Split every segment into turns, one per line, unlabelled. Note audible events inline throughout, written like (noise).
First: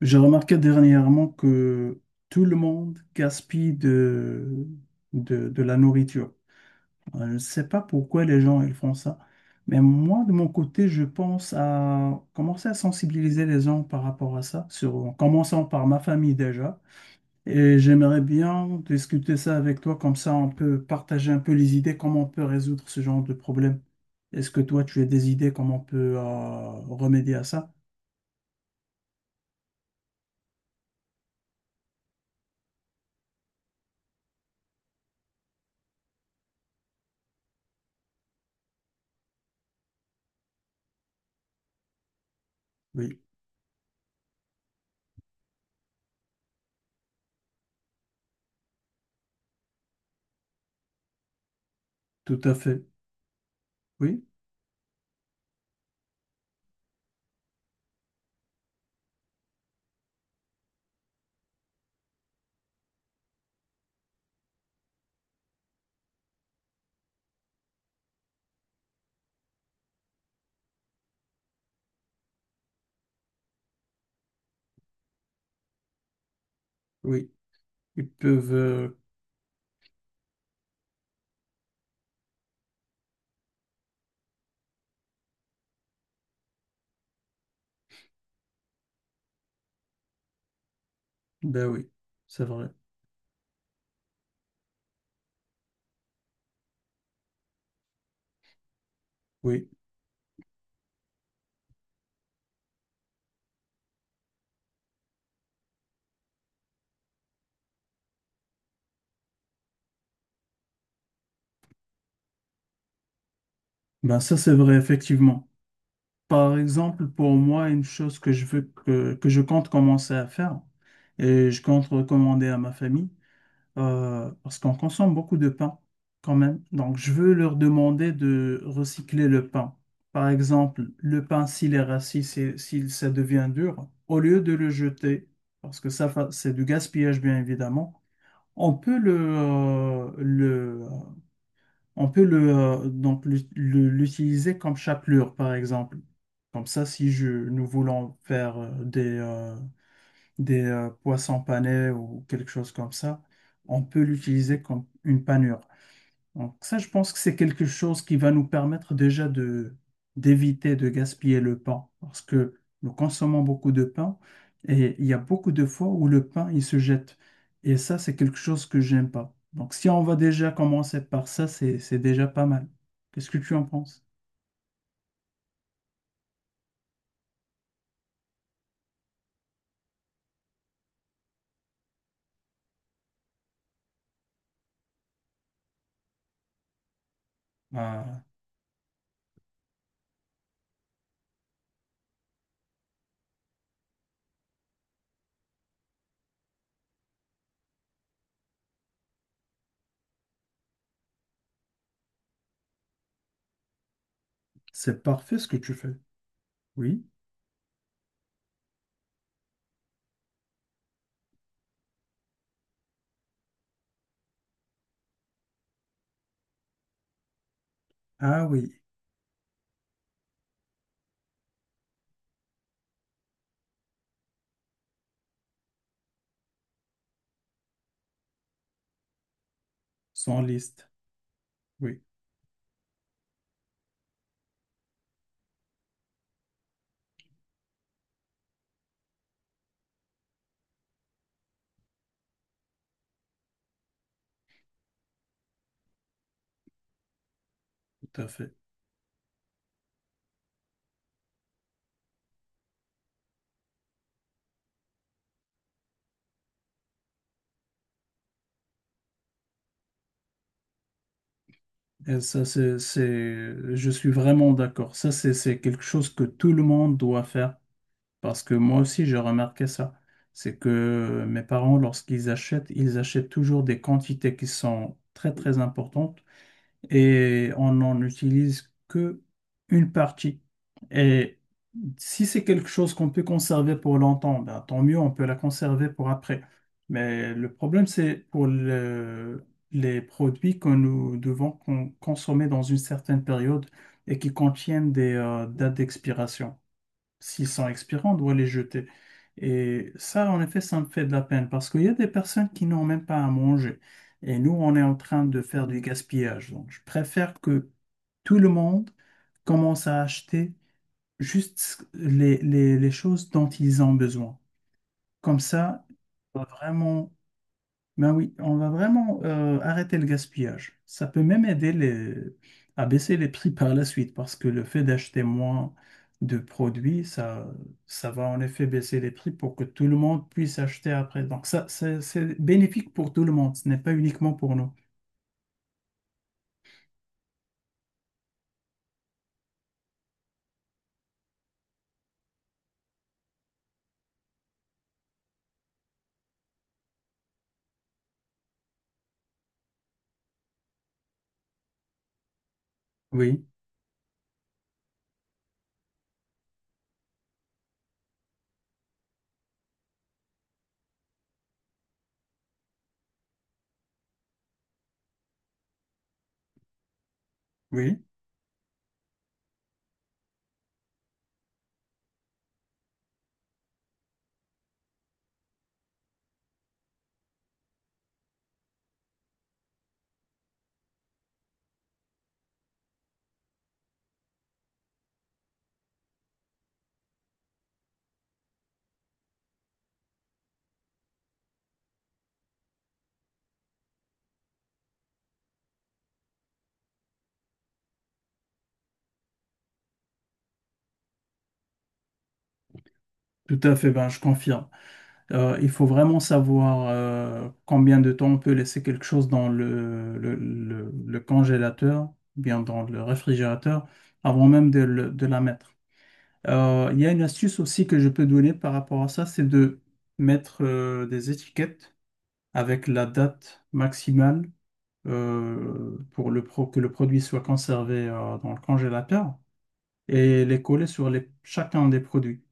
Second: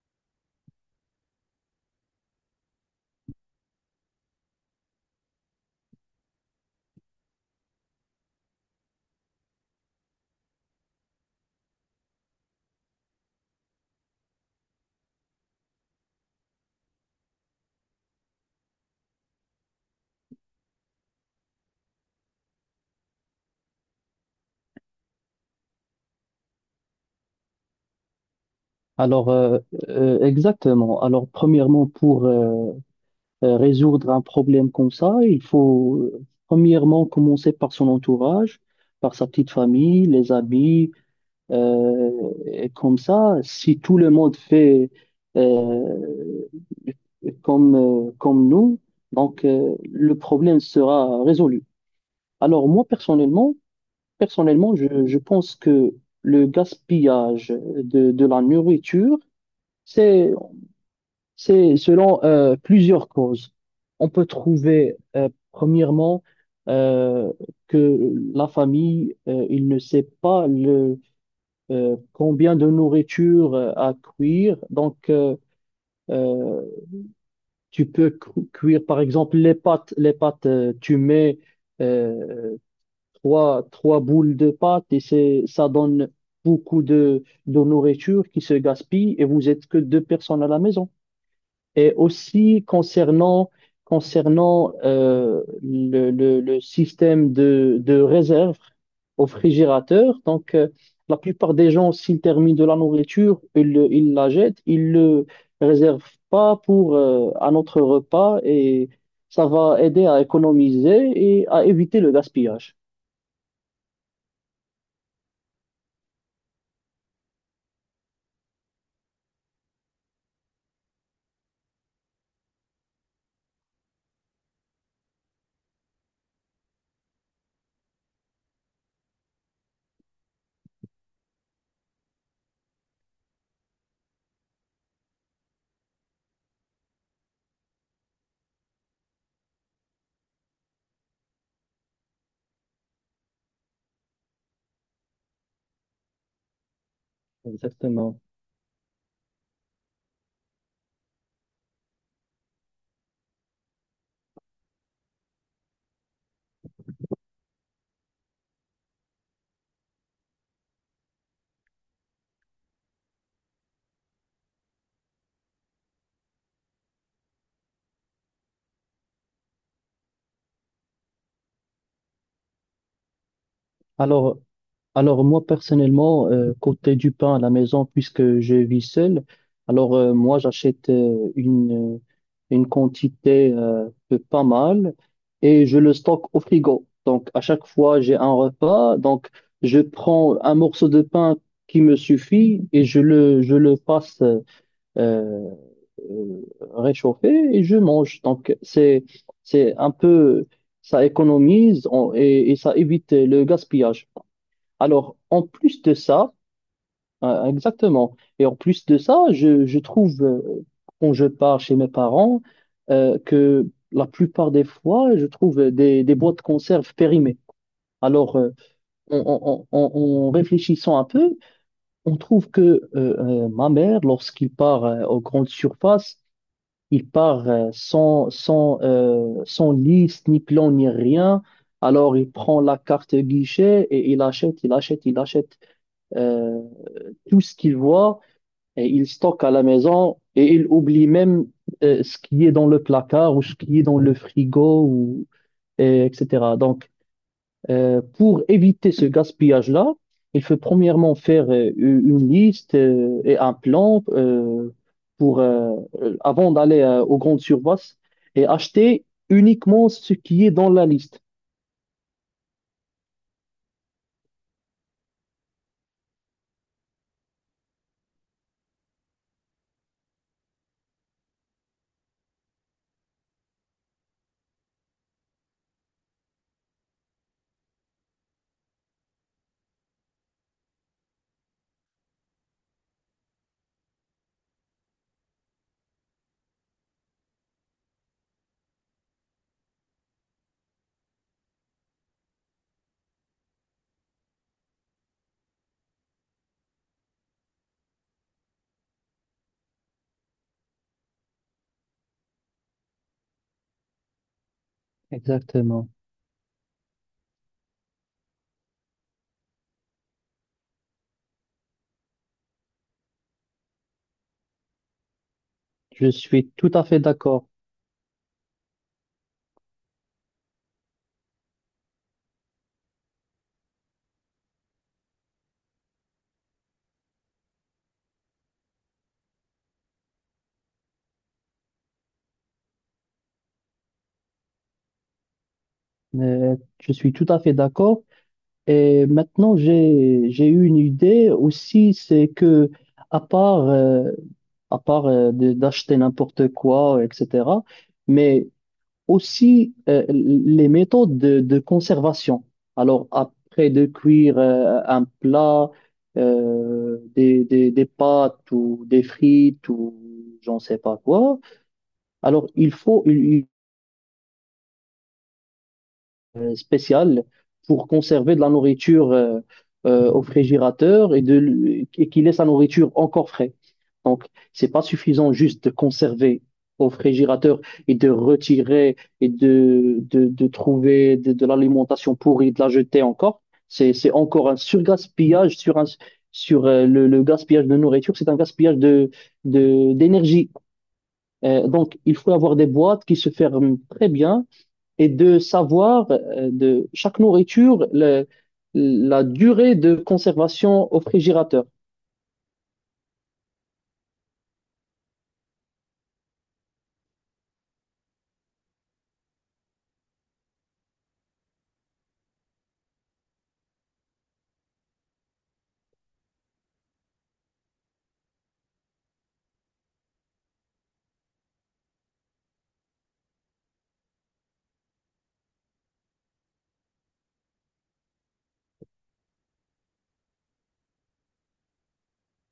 J'ai remarqué dernièrement que tout le monde gaspille de la nourriture. Je ne sais pas pourquoi les gens ils font ça, mais moi, de mon côté, je pense à commencer à sensibiliser les gens par rapport à ça, sur, en commençant par ma famille déjà. Et j'aimerais bien discuter ça avec toi, comme ça on peut partager un peu les idées, comment on peut résoudre ce genre de problème. Est-ce que toi, tu as des idées, comment on peut remédier à ça?
Alors, euh, exactement. Alors, premièrement, pour résoudre un problème comme ça, il faut premièrement commencer par son entourage, par sa petite famille, les amis. Et comme
Oui,
ça, si tout le monde fait euh, comme nous, donc le problème sera résolu.
tout à
Alors,
fait.
moi,
Oui,
personnellement, je pense que le gaspillage de la nourriture, c'est c'est selon plusieurs causes. On peut trouver, premièrement, euh, que la famille, il ne sait pas combien de nourriture à cuire. Donc, euh,
oui.
tu
Ils
peux
peuvent
cuire, par exemple, les pâtes. Les pâtes, tu mets euh, trois boules de pâtes et ça donne beaucoup de nourriture qui se gaspille et vous êtes que deux personnes à la maison.
ben oui,
Et
c'est
aussi
vrai.
concernant, concernant le système de réserve au
Oui,
frigérateur, donc la plupart des gens, s'ils terminent de la nourriture, ils la jettent, ils le réservent pas pour un autre repas et ça va aider à économiser et à éviter le gaspillage.
ben ça c'est vrai, effectivement. Par exemple, pour moi, une chose que je compte commencer à faire, et je compte recommander à ma famille, parce qu'on consomme beaucoup de pain quand même. Donc, je veux leur demander de recycler le pain. Par exemple, le pain, s'il est rassis, s'il ça devient dur, au lieu de le jeter, parce que ça, c'est du gaspillage, bien évidemment, on peut on peut donc l'utiliser comme chapelure, par exemple. Comme ça, si je, nous voulons
Exactement.
faire des poissons panés ou quelque chose comme ça, on peut l'utiliser comme une panure. Donc ça, je pense que c'est quelque chose qui va nous permettre déjà de d'éviter de gaspiller le pain, parce que nous consommons beaucoup de pain et il y a beaucoup de fois où le pain, il se jette. Et ça, c'est quelque chose que j'aime pas. Donc si on va déjà commencer par ça, c'est déjà pas mal. Qu'est-ce que tu en penses?
Alors, Alors moi personnellement, côté du pain à la maison, puisque je vis seul, alors moi j'achète une quantité de pas mal et je le stocke au frigo. Donc à chaque fois j'ai
Ah,
un repas, donc je prends un morceau de pain qui me suffit et je le passe euh, réchauffer et je mange. C'est un peu, et ça évite le gaspillage.
c'est
Alors,
parfait
en
ce que tu
plus de
fais.
ça,
Oui.
exactement. Et en plus de ça, je trouve, quand je pars chez mes parents, que la plupart des fois, je trouve des boîtes de conserve périmées. Alors,
Ah
euh,
oui,
en réfléchissant un peu, on trouve que ma mère, lorsqu'il part aux grandes surfaces, il part sans liste, ni
sans
plan, ni
liste.
rien.
Oui,
Alors, il prend la carte guichet et il achète. Euh, tout ce qu'il voit, et il stocke à la maison et il oublie même ce qui est dans le placard ou ce qui est dans le frigo, ou, et etc. Donc,
tout à
pour
fait.
éviter ce gaspillage-là, il faut premièrement faire une liste et un plan pour, avant d'aller aux grandes surfaces et acheter uniquement ce qui est dans la liste.
Et ça, je suis vraiment d'accord. Ça, c'est quelque chose que tout le monde doit faire. Parce que moi aussi, j'ai remarqué ça. C'est que mes parents, lorsqu'ils achètent, ils achètent toujours des quantités qui sont très, très importantes et on n'en utilise que une partie. Et si c'est quelque chose qu'on peut conserver pour longtemps, ben, tant mieux, on peut la conserver pour après. Mais le problème, les produits que nous devons consommer dans une certaine période et qui contiennent des dates d'expiration, s'ils sont expirants, on doit les jeter. Et ça, en effet, ça me fait de la peine parce qu'il y a des personnes qui n'ont même pas à manger. Et nous, on est en train de faire du
Exactement.
gaspillage. Donc, je préfère que tout le monde commence à acheter juste les choses dont ils ont besoin. Comme ça,
Je
on va
suis tout à fait
vraiment
d'accord.
ben oui, on va vraiment arrêter le gaspillage. Ça peut même aider les… à baisser les prix (laughs) par la suite parce que le fait d'acheter moins de produits, ça va en effet baisser les prix pour que tout le monde puisse acheter après. Donc ça, c'est bénéfique pour tout le monde, ce n'est pas uniquement pour nous.
Euh, je suis tout à fait d'accord. Et maintenant, j'ai eu une idée aussi, c'est que à part euh, à part d'acheter n'importe quoi, etc. Mais aussi les méthodes de conservation. Alors
Oui,
après de cuire un plat, des pâtes ou des frites ou j'en sais pas quoi. Alors il faut il spéciales pour
oui,
conserver de la nourriture au frigérateur et qui laisse la nourriture encore frais. Donc, c'est pas suffisant juste de conserver au frigérateur et de retirer de trouver de l'alimentation pourrie, de la jeter encore. C'est encore un surgaspillage sur le gaspillage de nourriture, c'est un gaspillage d'énergie. Donc, il faut avoir des boîtes qui se ferment très bien et de savoir de chaque nourriture la durée de conservation au frigérateur.
tout à fait, ben je confirme. Il faut vraiment savoir combien de temps on peut laisser quelque chose dans le congélateur, ou bien dans le réfrigérateur, avant même de, de la mettre. Il y a une astuce aussi que je peux donner par rapport à ça, c'est de mettre des étiquettes avec la date maximale pour que le produit soit conservé dans le congélateur et les coller chacun des produits.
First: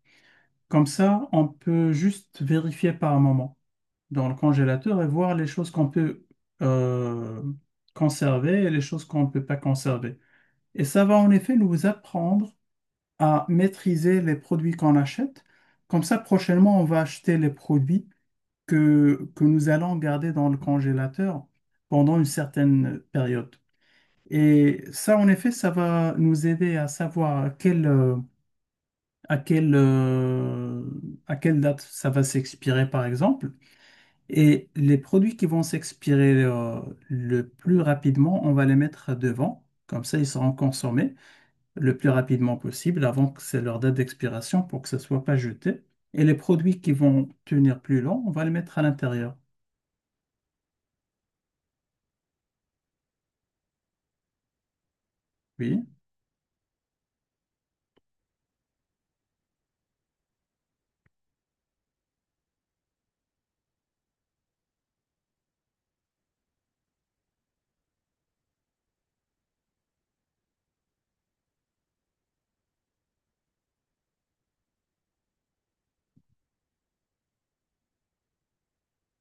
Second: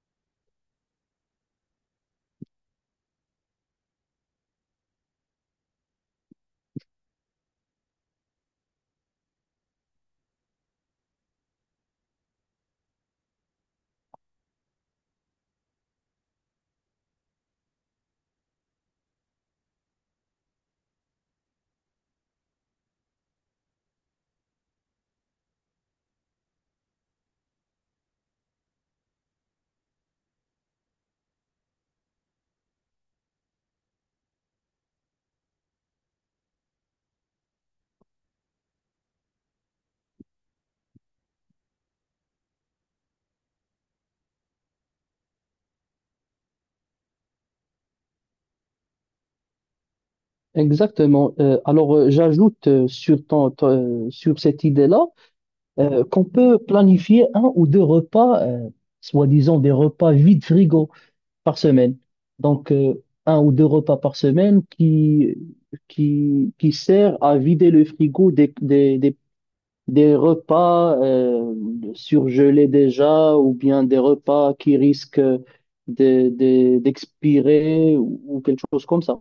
Comme ça, on peut juste vérifier par moment dans le congélateur et voir les choses qu'on peut euh, conserver et les choses qu'on ne peut pas conserver. Et ça va en effet nous apprendre à maîtriser les produits qu'on achète. Comme ça, prochainement, on va acheter les produits que nous allons garder dans le congélateur pendant une certaine période. Et ça, en effet, ça va nous aider à savoir à quelle, euh, à quelle date ça va s'expirer, par exemple. Et les produits qui vont s'expirer le plus rapidement, on va les mettre devant. Comme ça, ils seront consommés le plus rapidement possible avant que c'est leur date d'expiration pour que ça ne soit pas jeté. Et les produits qui vont tenir plus long, on va les mettre à l'intérieur.
Exactement. J'ajoute sur sur cette idée-là
Oui,
qu'on peut planifier un ou deux repas, soi-disant des repas vide frigo par semaine. Donc, un ou deux repas par semaine qui qui sert à vider le frigo des repas surgelés déjà ou bien des repas qui risquent d'expirer ou quelque chose comme ça.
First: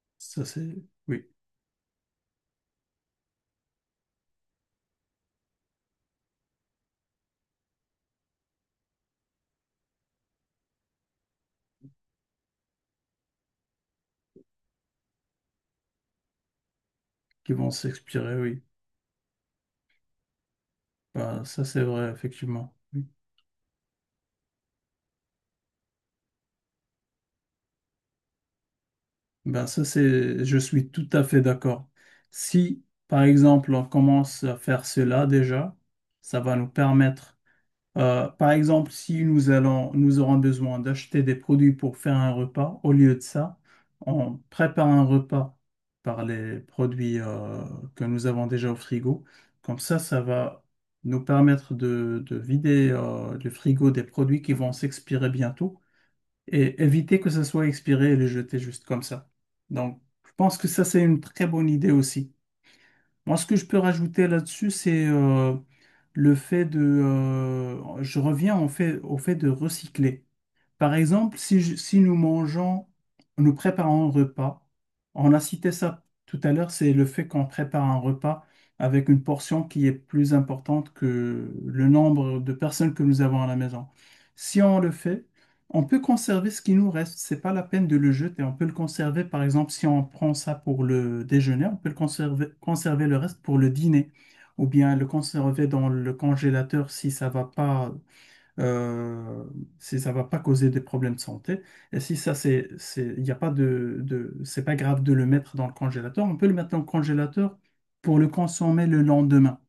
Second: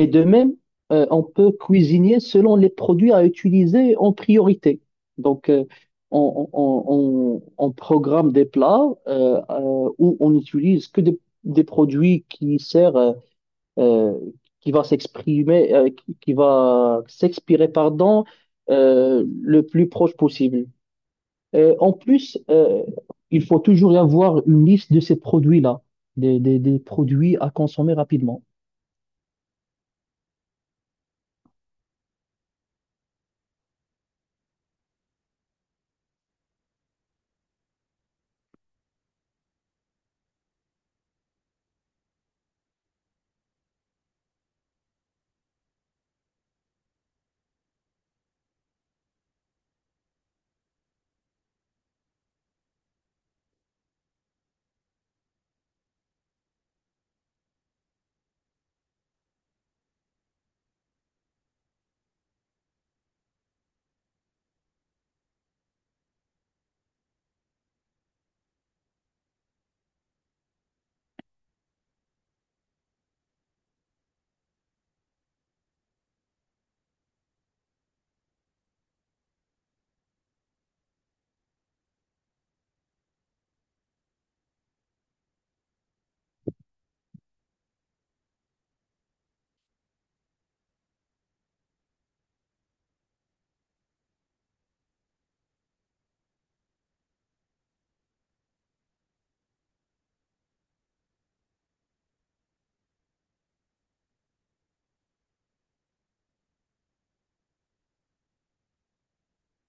Et de
ça
même,
c'est…
on
Oui,
peut cuisiner selon les produits à utiliser en priorité. Donc, on programme des plats où on n'utilise que des produits qui servent, euh, qui va s'exprimer, qui va
qui
s'expirer,
vont
pardon,
s'expirer, oui.
le plus proche possible.
Ben, ça
Euh,
c'est
en
vrai,
plus,
effectivement.
euh,
Oui.
il faut toujours y avoir une liste de ces produits-là, des produits à consommer rapidement.
Ben, ça c'est… Je suis tout à fait d'accord. Si, par exemple, on commence à faire cela déjà, ça va nous permettre. Par exemple, si nous aurons besoin d'acheter des produits pour faire un repas, au lieu de ça, on prépare un repas par les produits que nous avons déjà au frigo. Comme ça va nous permettre de vider le frigo des produits qui vont s'expirer bientôt et éviter que ça soit expiré et les jeter juste comme ça. Donc, je pense que ça, c'est une très bonne idée aussi. Moi, ce que je peux rajouter là-dessus, c'est le fait de… je reviens en fait, au fait de recycler. Par exemple, si nous mangeons, nous préparons un repas, on a cité ça tout à l'heure, c'est le fait qu'on prépare un repas avec une portion qui est plus importante que le nombre de personnes que nous avons à la maison. Si on le fait, on peut conserver ce qui nous reste. C'est pas la peine de le jeter. On peut le conserver, par exemple, si on prend ça pour le déjeuner, on peut le conserver, conserver le reste pour le dîner, ou bien le conserver dans le congélateur si ça va pas euh, si ça va pas causer des problèmes de santé. Et si ça, il n'y a pas c'est pas grave de le mettre dans le congélateur, on peut le mettre dans le congélateur pour le consommer le lendemain.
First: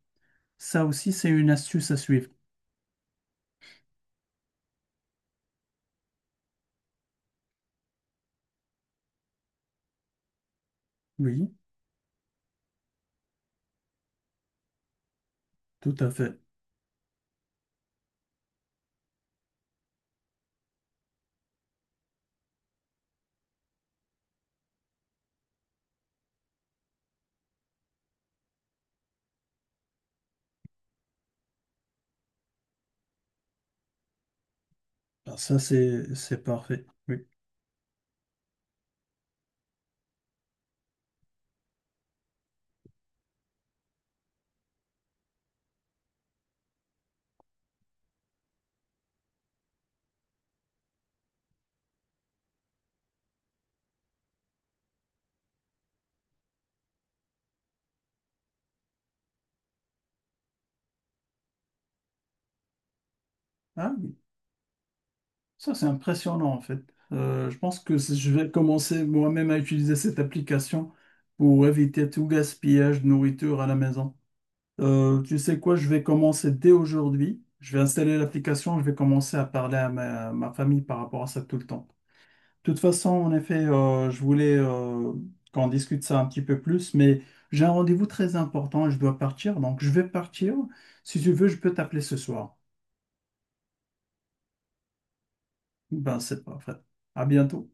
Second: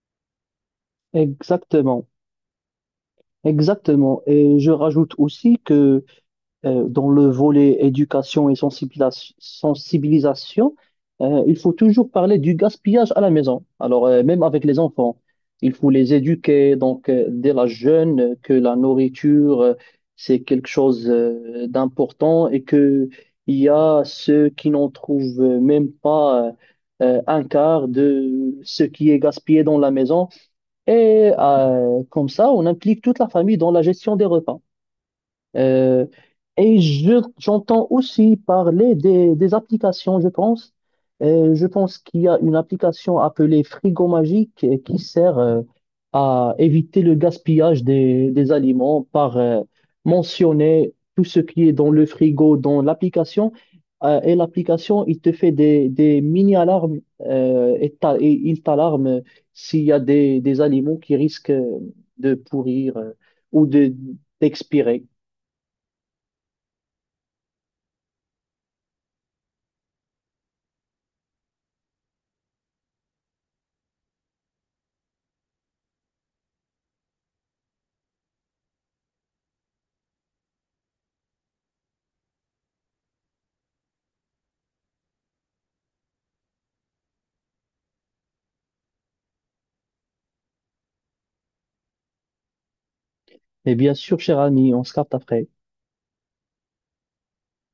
Ça aussi, c'est une astuce à
Exactement,
suivre.
exactement. Et je rajoute aussi que dans le volet éducation et sensibilisation,
Oui,
il faut toujours parler du gaspillage à la maison. Alors, même avec les enfants, il faut
tout à
les
fait.
éduquer, donc, dès la jeune, que la nourriture, c'est quelque chose, d'important et que il y a ceux qui n'en trouvent même pas, un quart de ce qui est gaspillé dans la maison. Et comme ça, on implique toute la famille dans la gestion des repas.
Ah, ça,
Euh,
c'est
et
parfait. Oui.
j'entends aussi parler des applications, je pense. Je pense qu'il y a une application appelée Frigo Magique qui sert à éviter le gaspillage des aliments par mentionner tout ce qui est dans le frigo, dans l'application. Et l'application, il te fait des mini-alarmes il t'alarme s'il y a des aliments qui risquent de pourrir euh, ou
Ah
de,
oui.
d'expirer.
Ça, c'est impressionnant, en fait. Je pense que je vais commencer moi-même à utiliser cette application pour éviter tout gaspillage de nourriture à la maison. Tu sais quoi, je vais commencer dès aujourd'hui. Je vais installer l'application, je vais commencer à parler à ma famille par rapport à ça tout le temps. De toute façon, en effet, je voulais qu'on discute ça un petit peu plus, mais j'ai un rendez-vous très important et je dois partir, donc je vais partir. Si tu veux, je peux t'appeler ce soir.
Et bien sûr, cher ami, on se capte après.
Ben, c'est parfait. À bientôt.